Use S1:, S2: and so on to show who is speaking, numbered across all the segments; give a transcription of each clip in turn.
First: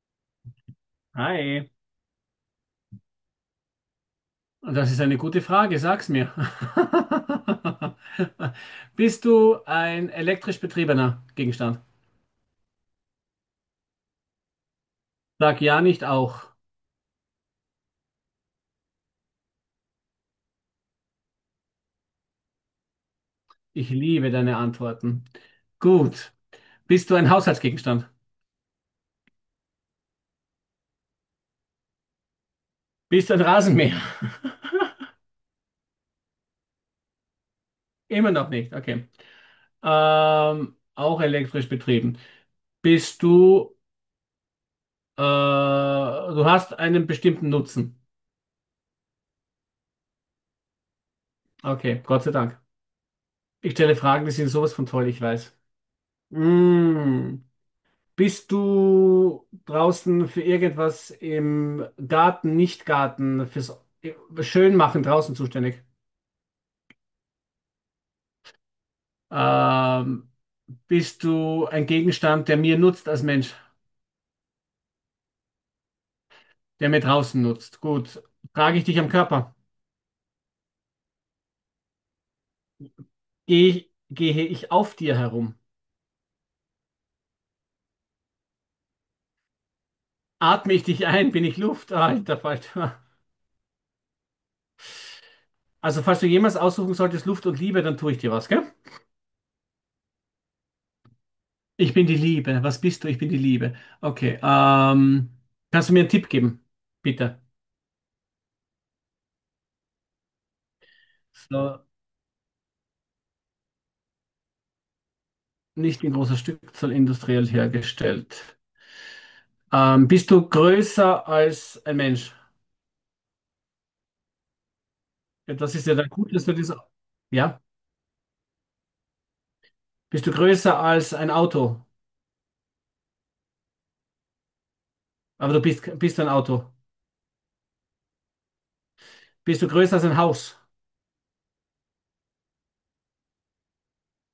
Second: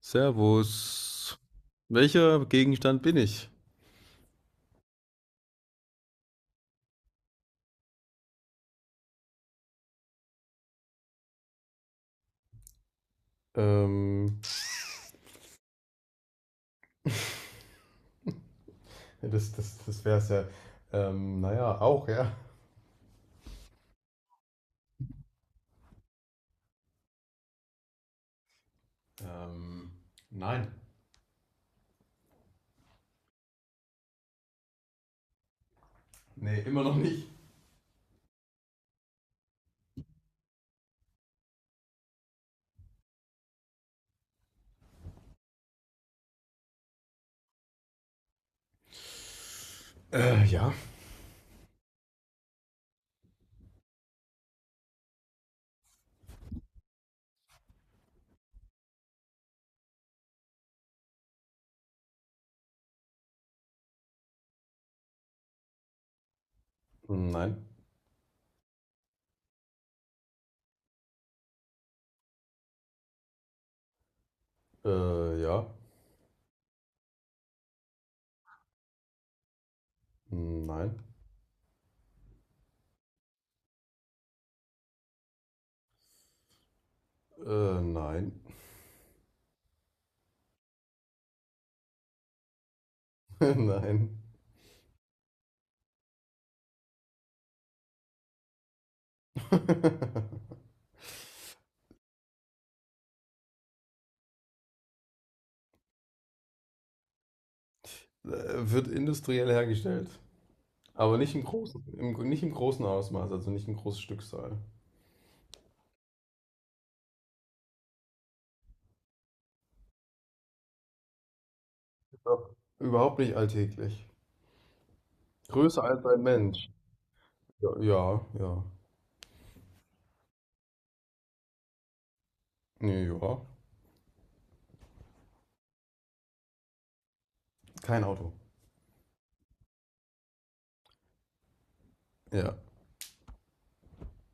S1: Servus.
S2: Hi,
S1: Welcher Gegenstand bin ich?
S2: das ist eine gute Frage, sag's mir. Bist du ein elektrisch betriebener Gegenstand?
S1: Ähm,
S2: Sag ja nicht auch.
S1: ja, das wäre es ja. Auch, ja.
S2: Ich liebe deine Antworten. Gut. Bist du ein Haushaltsgegenstand?
S1: Ähm, nein.
S2: Bist du ein Rasenmäher?
S1: Nee, immer noch nicht.
S2: Immer noch nicht, okay. Auch elektrisch betrieben. Bist du, Du hast einen bestimmten Nutzen.
S1: Ja.
S2: Okay, Gott sei Dank. Ich stelle Fragen, die sind sowas von toll, ich weiß. Mm. Bist du draußen für irgendwas im Garten, Nicht-Garten, fürs Schönmachen draußen zuständig?
S1: Nein.
S2: Ähm, Bist du ein Gegenstand, der mir nutzt als Mensch,
S1: Ja.
S2: der mir draußen nutzt? Gut. Trage ich dich am Körper?
S1: Nein.
S2: Gehe ich auf dir herum?
S1: Nein.
S2: Atme ich dich ein? Bin ich Luft? Ah, Alter Falter.
S1: Nein.
S2: Also, falls du jemals aussuchen solltest, Luft und Liebe, dann tue ich dir was, gell? Ich bin die Liebe. Was bist du? Ich bin die Liebe. Okay. Kannst du mir einen Tipp geben? Bitte.
S1: Wird industriell hergestellt. Aber nicht im großen,
S2: So,
S1: nicht im großen Ausmaß, also nicht im großen Stückzahl.
S2: nicht in großer Stückzahl industriell hergestellt. Bist du größer als ein
S1: Ist
S2: Mensch?
S1: auch überhaupt nicht alltäglich.
S2: Ja, das
S1: Größer
S2: ist ja
S1: als
S2: dann
S1: ein
S2: gut, dass du
S1: Mensch.
S2: das. Ja?
S1: Ja, ja, ja.
S2: Bist du größer als ein Auto?
S1: Nee, ja.
S2: Aber du bist ein Auto.
S1: Kein Auto.
S2: Bist du größer als ein Haus?
S1: Ja.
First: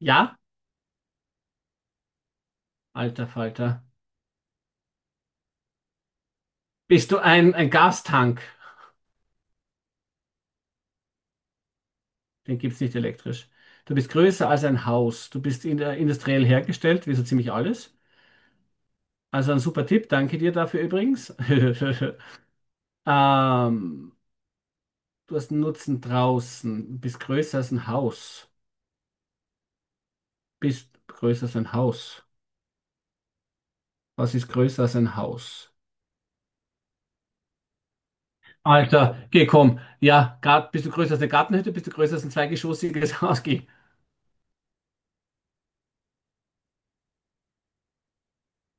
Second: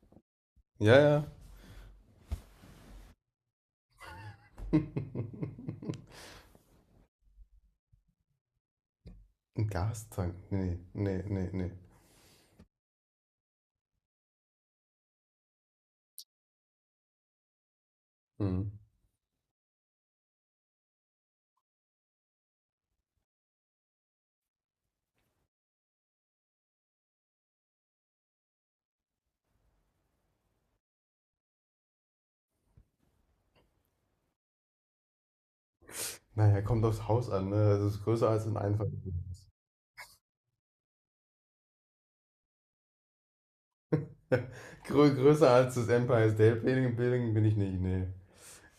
S2: Ja?
S1: Ja, ja.
S2: Alter Falter. Bist du ein Gastank?
S1: Ein Gastank. Nee, nee, nee, nee.
S2: Den gibt es nicht elektrisch. Du bist größer als ein Haus. Du bist in der industriell hergestellt, wie so ziemlich alles.
S1: Hm.
S2: Also ein super Tipp, danke dir dafür übrigens. ähm, Du hast einen Nutzen draußen, bist größer als ein Haus. Bist größer als ein Haus. Was ist größer als ein Haus?
S1: Naja, kommt aufs Haus an, ne? Es ist größer als ein
S2: Alter, geh,
S1: Einfamilienhaus.
S2: komm. Ja, bist du größer als eine Gartenhütte? Bist du größer als ein zweigeschossiges Haus? Geh.
S1: Größer als das Empire State Building, Building bin ich nicht, nee.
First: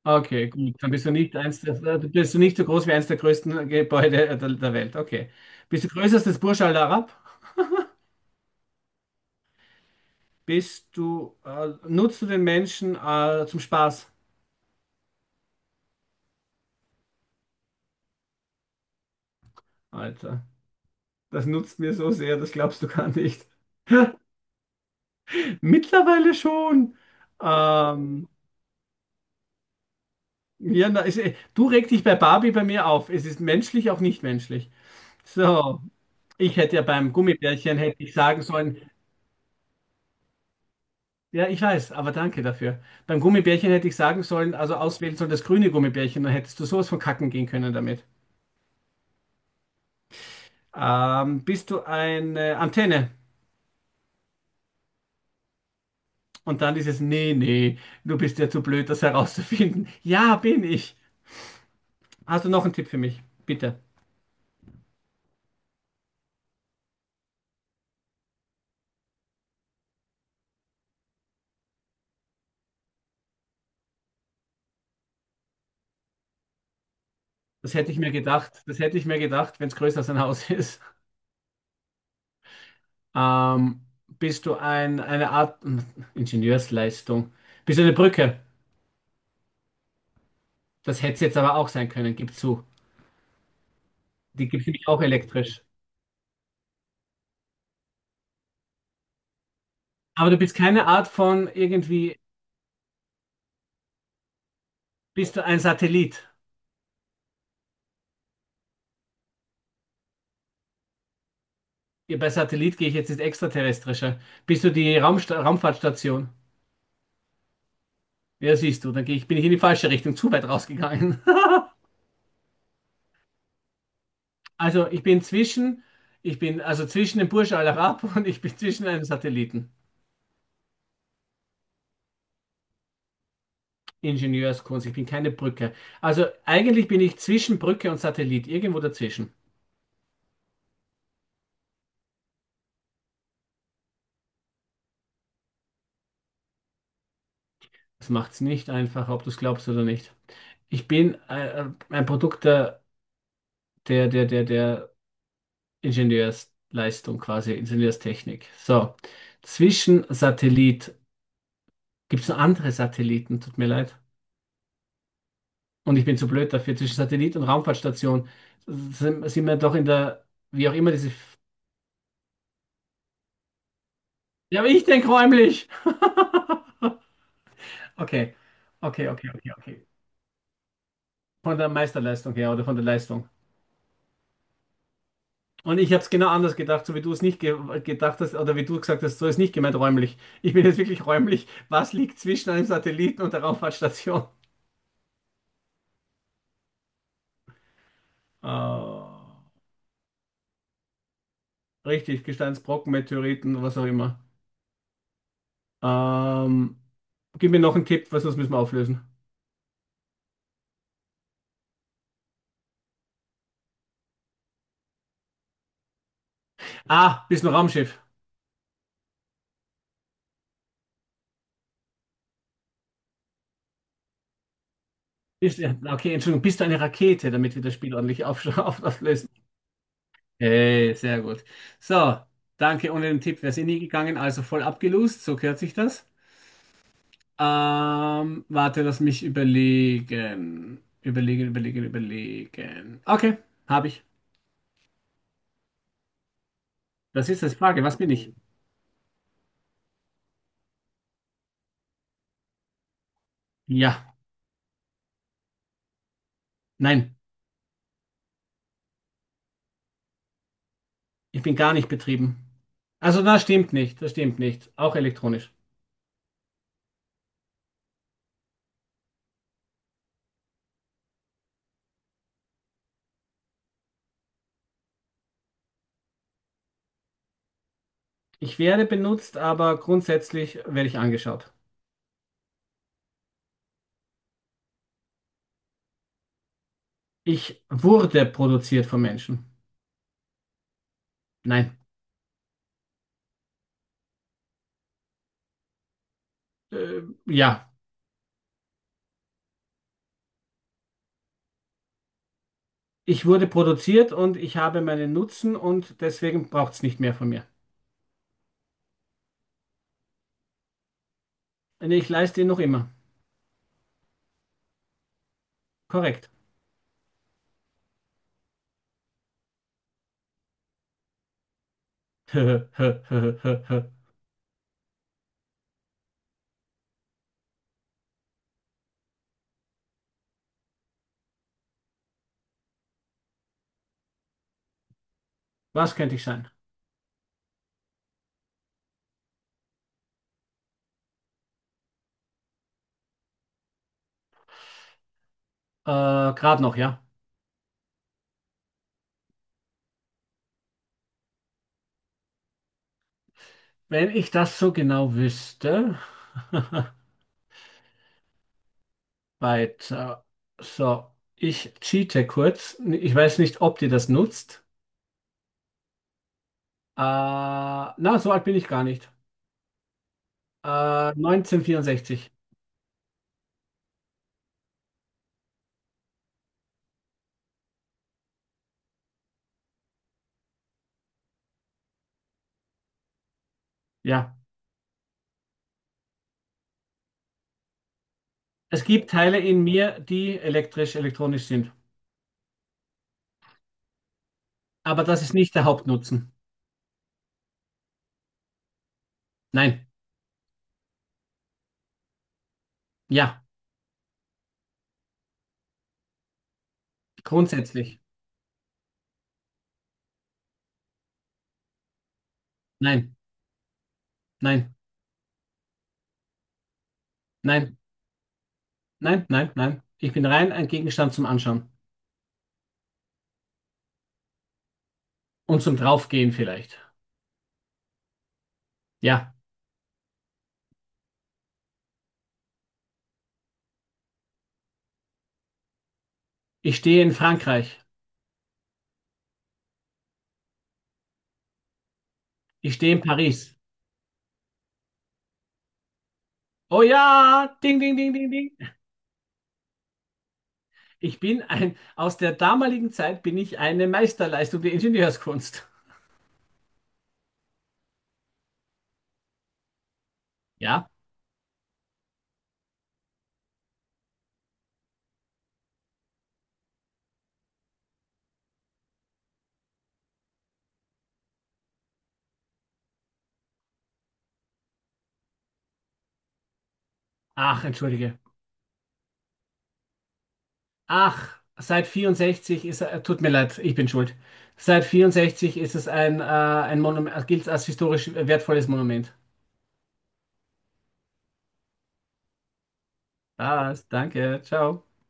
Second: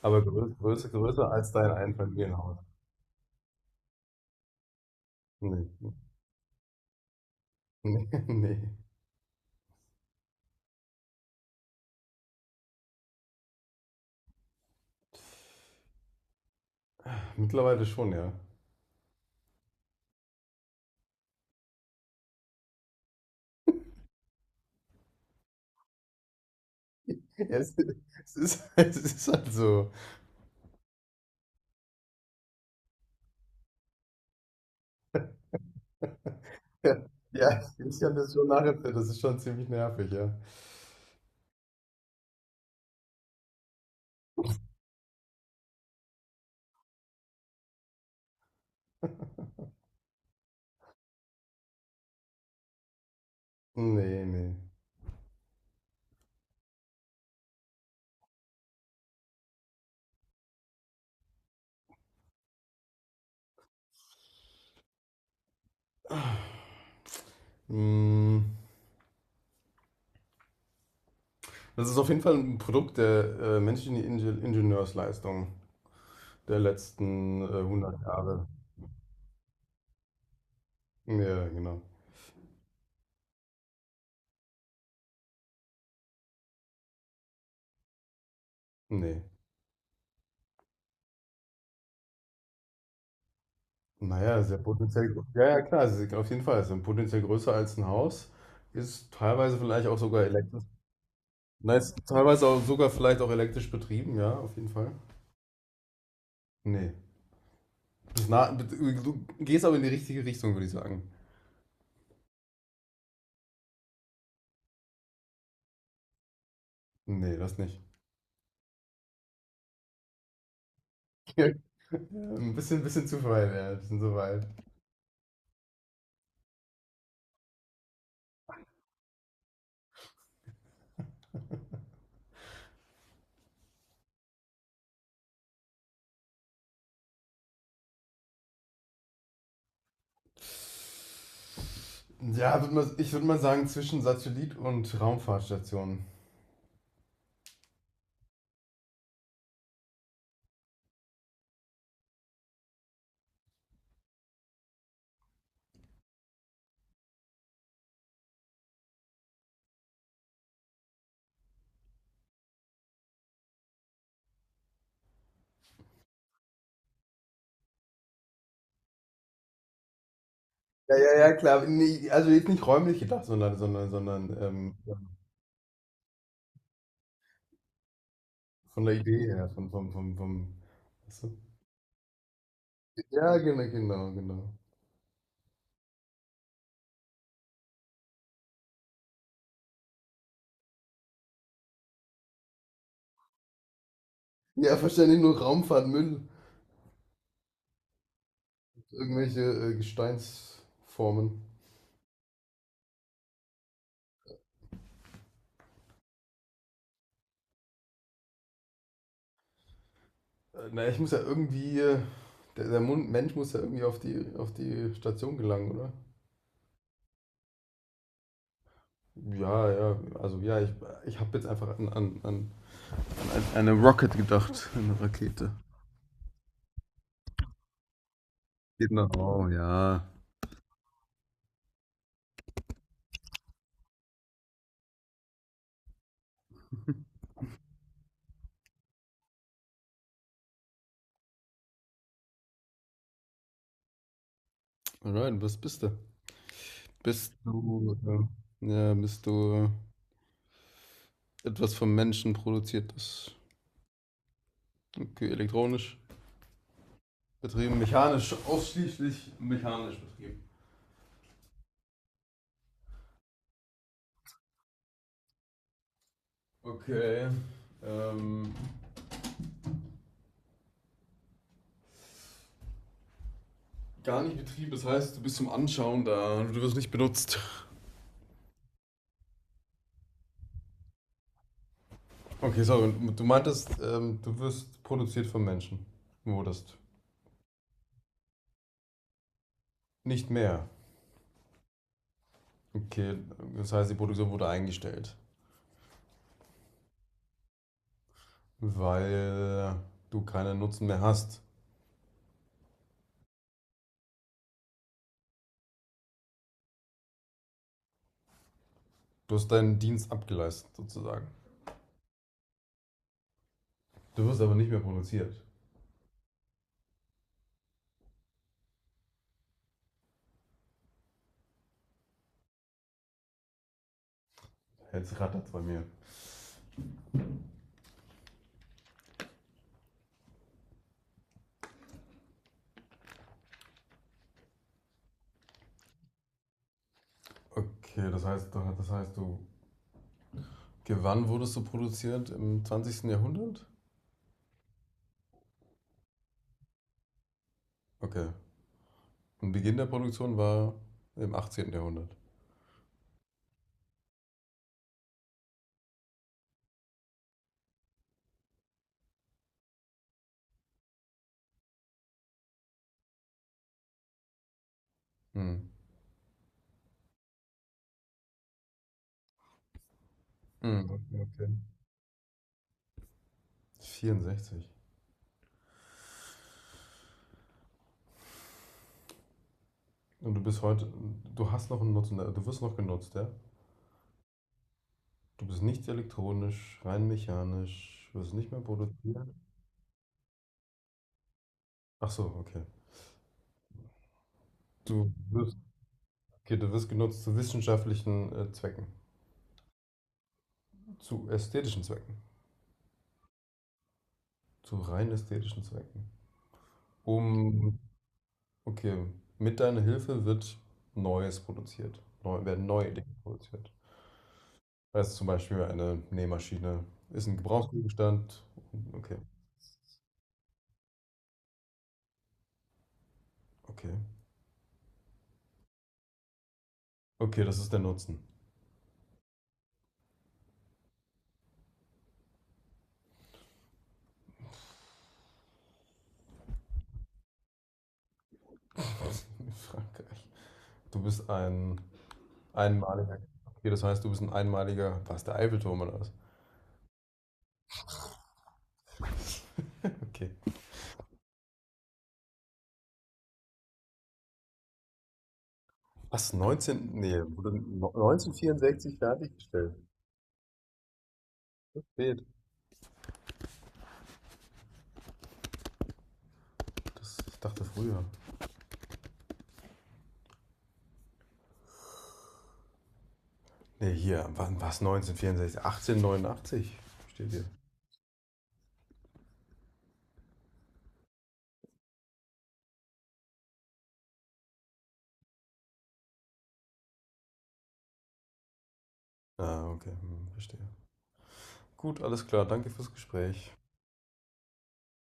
S1: Aber
S2: Okay, gut. Dann bist du
S1: größer
S2: nicht
S1: als
S2: eins
S1: dein
S2: der, bist du nicht
S1: Einfamilienhaus.
S2: so groß wie eins der größten Gebäude der Welt. Okay.
S1: Nee.
S2: Bist du größer als das Burj Al Arab?
S1: Nee, nee.
S2: Nutzt du den Menschen zum Spaß?
S1: Mittlerweile schon, ja.
S2: Alter, das nutzt mir so sehr, das glaubst du gar nicht. Mittlerweile schon.
S1: Ja, Es,
S2: Ähm,
S1: Es ist, es ist halt so.
S2: Ja, na, du regst dich bei Barbie bei mir auf. Es ist menschlich, auch nicht menschlich. So, ich hätte ja
S1: Ja,
S2: beim
S1: ja,
S2: Gummibärchen
S1: ich
S2: hätte ich
S1: kann das
S2: sagen
S1: schon
S2: sollen,
S1: nachempfinden. Das ist schon ziemlich nervig, ja.
S2: ja, ich weiß, aber danke dafür. Beim Gummibärchen hätte ich sagen sollen, also auswählen sollen das grüne Gummibärchen, dann hättest du sowas von kacken gehen können damit. Bist du eine Antenne?
S1: Nee, nee.
S2: Und dann dieses, nee, nee, du bist ja zu blöd, das herauszufinden. Ja, bin ich. Hast du noch einen Tipp für mich? Bitte.
S1: Mm, das ist auf jeden Fall ein Produkt der menschlichen Ingenieursleistung der letzten
S2: Das hätte ich
S1: 100
S2: mir
S1: Jahre.
S2: gedacht. Das hätte ich mir gedacht, wenn es größer als ein Haus ist.
S1: Ja, genau.
S2: Ähm, Bist du ein, eine Art Ingenieursleistung? Bist du eine Brücke?
S1: Nee.
S2: Das hätte es jetzt aber auch sein können, gib zu.
S1: Naja,
S2: Die
S1: sehr
S2: gibt es nämlich auch
S1: potenziell. Ja, ja,
S2: elektrisch.
S1: klar, sie sind auf jeden Fall. Es sind potenziell größer als ein Haus. Ist teilweise vielleicht auch sogar
S2: Aber du bist
S1: elektrisch.
S2: keine Art von
S1: Nein, ist
S2: irgendwie,
S1: teilweise auch sogar vielleicht auch elektrisch betrieben, ja, auf jeden Fall.
S2: bist du ein Satellit?
S1: Nee. Das na, du gehst aber in die richtige Richtung, würde ich sagen.
S2: Ja, bei Satellit gehe ich jetzt ins Extraterrestrische. Bist du die Raumsta Raumfahrtstation?
S1: Nee, das nicht.
S2: Ja, siehst du, dann bin ich in die falsche Richtung, zu weit rausgegangen.
S1: Bisschen zu weit, ja, ein bisschen zu weit.
S2: Also ich bin zwischen, Ich bin also zwischen dem Burj Al Arab und ich bin zwischen einem Satelliten. Ingenieurskunst, ich bin keine Brücke. Also eigentlich bin ich zwischen Brücke und Satellit, irgendwo dazwischen.
S1: Ja, ich würde mal sagen, zwischen Satellit und Raumfahrtstation.
S2: Das macht es nicht einfach, ob du es glaubst oder nicht. Ich bin ein Produkt der Ingenieursleistung quasi, Ingenieurstechnik. So, zwischen Satellit gibt es noch andere Satelliten, tut mir leid. Und ich bin zu blöd dafür. Zwischen Satellit und Raumfahrtstation sind wir doch in der, wie auch immer
S1: Ja,
S2: diese.
S1: ja, ja, klar. Nee, also jetzt nicht räumlich gedacht, sondern
S2: Ja, aber ich denke räumlich. Okay,
S1: von der Idee her,
S2: okay.
S1: vom. Weißt du?
S2: Von der Meisterleistung her oder von der Leistung.
S1: Ja, genau.
S2: Und ich habe es genau anders gedacht, so wie du es nicht ge gedacht hast oder wie du gesagt hast, so ist nicht gemeint räumlich. Ich bin jetzt wirklich räumlich. Was liegt zwischen einem Satelliten und der Raumfahrtstation?
S1: Ja, verständlich nur Raumfahrt, Müll,
S2: Äh,
S1: irgendwelche Gesteinsformen.
S2: Richtig, Gesteinsbrocken, Meteoriten, was auch immer. Ähm, Gib mir noch einen Tipp, was sonst müssen wir auflösen.
S1: Ich muss ja irgendwie, der Mensch muss ja irgendwie auf auf die Station gelangen, oder?
S2: Ah, bist du ein Raumschiff?
S1: Ja, ja, also ja, ich habe jetzt einfach an eine Rocket gedacht, eine Rakete.
S2: Ja, okay, Entschuldigung, bist du eine Rakete, damit wir das Spiel ordentlich auf,
S1: Genau,
S2: auflösen?
S1: oh ja.
S2: Hey, sehr gut. So, danke. Ohne den Tipp wäre es eh nie gegangen, also voll abgelost, so gehört sich das. Warte, lass mich überlegen. Überlegen, überlegen, überlegen. Okay, habe ich.
S1: Alright, was bist du?
S2: Was
S1: Bist
S2: ist das? Frage,
S1: du,
S2: was bin ich? Hm.
S1: ja, Bist du etwas vom Menschen produziertes,
S2: Ja,
S1: okay, elektronisch
S2: nein,
S1: betrieben, mechanisch, ausschließlich mechanisch betrieben.
S2: ich bin gar nicht betrieben. Also, das stimmt nicht, das stimmt nicht. Auch elektronisch.
S1: Okay, ähm, gar nicht betrieben, das heißt, du bist zum Anschauen da, du wirst nicht benutzt.
S2: Ich werde benutzt, aber grundsätzlich werde ich angeschaut.
S1: Okay, sorry, du meintest, du wirst produziert vom Menschen, wurdest.
S2: Ich wurde produziert von Menschen.
S1: Nicht mehr.
S2: Nein.
S1: Okay, das heißt, die Produktion wurde eingestellt,
S2: Ja,
S1: weil du keinen Nutzen mehr hast.
S2: ich wurde produziert und ich habe meinen Nutzen und deswegen braucht es nicht mehr von mir.
S1: Du hast deinen Dienst abgeleistet, sozusagen.
S2: Nee, ich leiste ihn noch immer.
S1: Du wirst aber nicht mehr produziert.
S2: Korrekt.
S1: Jetzt rattert's bei mir.
S2: Was könnte ich sein?
S1: Okay, das heißt, du. Wann wurdest du produziert? Im zwanzigsten Jahrhundert?
S2: Äh, Gerade noch, ja.
S1: Okay. Und Beginn der Produktion war im achtzehnten Jahrhundert.
S2: Wenn ich das so genau wüsste. Weiter. So, ich cheate kurz. Ich weiß nicht, ob dir das nutzt.
S1: Hm.
S2: Na, so alt bin ich gar nicht.
S1: Hm. Okay.
S2: 1964.
S1: 64. Und du bist heute, du hast noch einen Nutzen, du wirst noch genutzt, ja?
S2: Ja.
S1: Du bist nicht elektronisch, rein mechanisch, wirst nicht mehr
S2: Es gibt
S1: produziert.
S2: Teile in mir, die elektrisch, elektronisch sind.
S1: Ach so, okay.
S2: Aber
S1: Du
S2: das ist nicht
S1: wirst,
S2: der Hauptnutzen.
S1: okay, du wirst genutzt zu wissenschaftlichen Zwecken,
S2: Nein.
S1: zu ästhetischen Zwecken,
S2: Ja.
S1: zu rein ästhetischen Zwecken. Um,
S2: Grundsätzlich.
S1: okay, mit deiner Hilfe wird Neues produziert, werden neue Dinge
S2: Nein.
S1: produziert.
S2: Nein.
S1: Also zum Beispiel eine Nähmaschine ist ein
S2: Nein.
S1: Gebrauchsgegenstand. Okay,
S2: Nein. Nein. Nein. Ich bin rein ein Gegenstand zum Anschauen.
S1: okay.
S2: Und zum Draufgehen vielleicht.
S1: Okay, das ist der Nutzen.
S2: Ja. Ich stehe in Frankreich.
S1: Frankreich. Du bist ein
S2: Ich stehe in
S1: Einmaliger.
S2: Paris.
S1: Okay, das heißt, du bist ein einmaliger. Was, der Eiffelturm oder was?
S2: Oh ja, ding, ding, ding, ding, ding.
S1: Okay.
S2: Ich bin ein, aus der damaligen Zeit bin ich eine Meisterleistung der Ingenieurskunst.
S1: Was, 19. Nee, wurde 1964 fertiggestellt.
S2: Ja?
S1: Spät. Das, ich dachte früher. Nee, hier. Wann, was, 1964? 1889 steht hier.
S2: Ach, entschuldige. Ach, tut mir leid, ich bin schuld. Seit 64 ist es ein Monument, gilt als historisch wertvolles Monument.
S1: Ah, okay. Hm, verstehe. Gut, alles klar. Danke fürs Gespräch.
S2: Was? Danke, ciao.